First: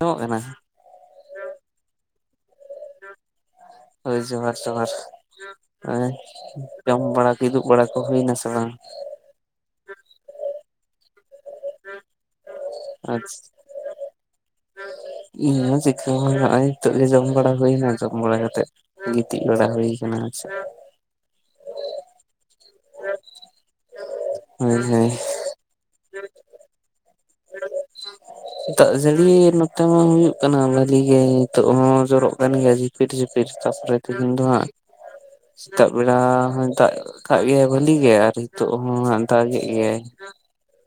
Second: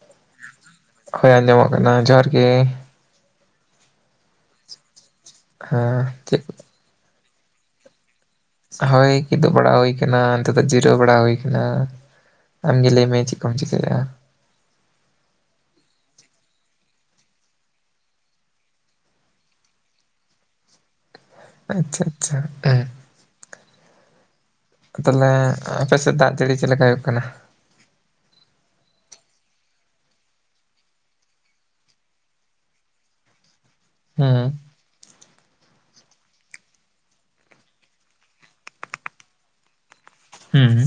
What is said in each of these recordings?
ᱟᱸᱡᱚᱜ ᱠᱟᱱᱟ? ᱦᱳᱭ ᱟᱸᱡᱚᱢᱚᱜ ᱠᱟᱱᱟ ᱡᱚᱦᱟᱨ ᱜᱮ᱾ ᱦᱳᱭ ᱡᱚᱦᱟᱨ ᱡᱚᱦᱟᱨ ᱦᱮᱸ ᱪᱮᱫ ᱦᱮᱸᱡᱚᱢ ᱵᱟᱲᱟ ᱠᱤᱫᱩᱜ ᱵᱟᱲᱟ ᱠᱚ ᱦᱩᱭᱱᱟ ᱥᱮ ᱵᱟᱝ? ᱦᱳᱭ ᱠᱤᱫᱳᱜ ᱵᱟᱲᱟ ᱦᱩᱭ ᱠᱟᱱᱟ᱾ ᱱᱤᱛᱳᱜ ᱫᱚ ᱡᱤᱨᱟᱹᱣ ᱵᱟᱲᱟ ᱦᱩᱭ ᱠᱟᱱᱟ᱾ ᱟᱢᱜᱮ ᱞᱟᱹᱭ ᱢᱮ ᱪᱮᱫ ᱟᱪᱪᱷᱟ᱾ ᱠᱚᱢ ᱪᱤᱠᱟᱹᱭᱮᱫᱼᱟ ᱤᱧ ᱦᱚᱸ ᱪᱤᱠᱟᱹ ᱦᱚᱸᱱᱤᱛᱳᱜ ᱜᱮ ᱡᱚᱢ ᱵᱟᱲᱟ ᱦᱩᱭᱱᱟ ᱡᱚᱢ ᱵᱟᱲᱟ ᱠᱟᱛᱮᱜ ᱜᱤᱛᱤᱡ ᱵᱟᱲᱟ ᱦᱩᱭ ᱠᱟᱱᱟ ᱟᱨ ᱪᱮᱫ᱾ ᱟᱪᱪᱷᱟ, ᱟᱪᱪᱷᱟ ᱦᱮᱸ᱾ ᱦᱳᱭ ᱦᱳᱭ ᱛᱟᱞᱦᱮ ᱟᱯᱮ ᱥᱮᱫ ᱫᱟᱜ ᱡᱟᱹᱲᱤ ᱪᱮᱫ ᱞᱮᱠᱟ ᱦᱳᱭᱳᱜ ᱠᱟᱱᱟ? [inaudible] ᱫᱟᱜ ᱡᱟᱹᱲᱤ ᱱᱚᱛᱮ ᱢᱟ ᱦᱩᱭᱩᱜ ᱠᱟᱱᱟ᱾ ᱵᱷᱟᱞᱤ ᱜᱮ ᱱᱤᱛᱳᱜ ᱦᱚᱸ ᱡᱚᱨᱚᱜ ᱠᱟᱱ ᱜᱮᱭᱟ ᱡᱷᱤᱯᱤᱨ, ᱡᱷᱤᱯᱤᱨ ᱛᱟᱯᱚᱨᱮ ᱛᱤᱦᱤᱧ ᱫᱚ ᱦᱮᱸ ᱦᱟᱸᱜ ᱥᱮᱛᱟᱜ ᱵᱮᱲᱟ ᱦᱚᱸᱭ ᱫᱟᱜ ᱠᱟᱜ ᱜᱮᱭᱟᱭ ᱵᱷᱟᱹᱞᱤ ᱜᱮ᱾ ᱟᱨ ᱦᱤᱛᱳᱜ ᱦᱚᱸ ᱫᱟᱜ ᱜᱮᱜ ᱜᱮᱭᱟᱭ᱾ ᱦᱩᱸ᱾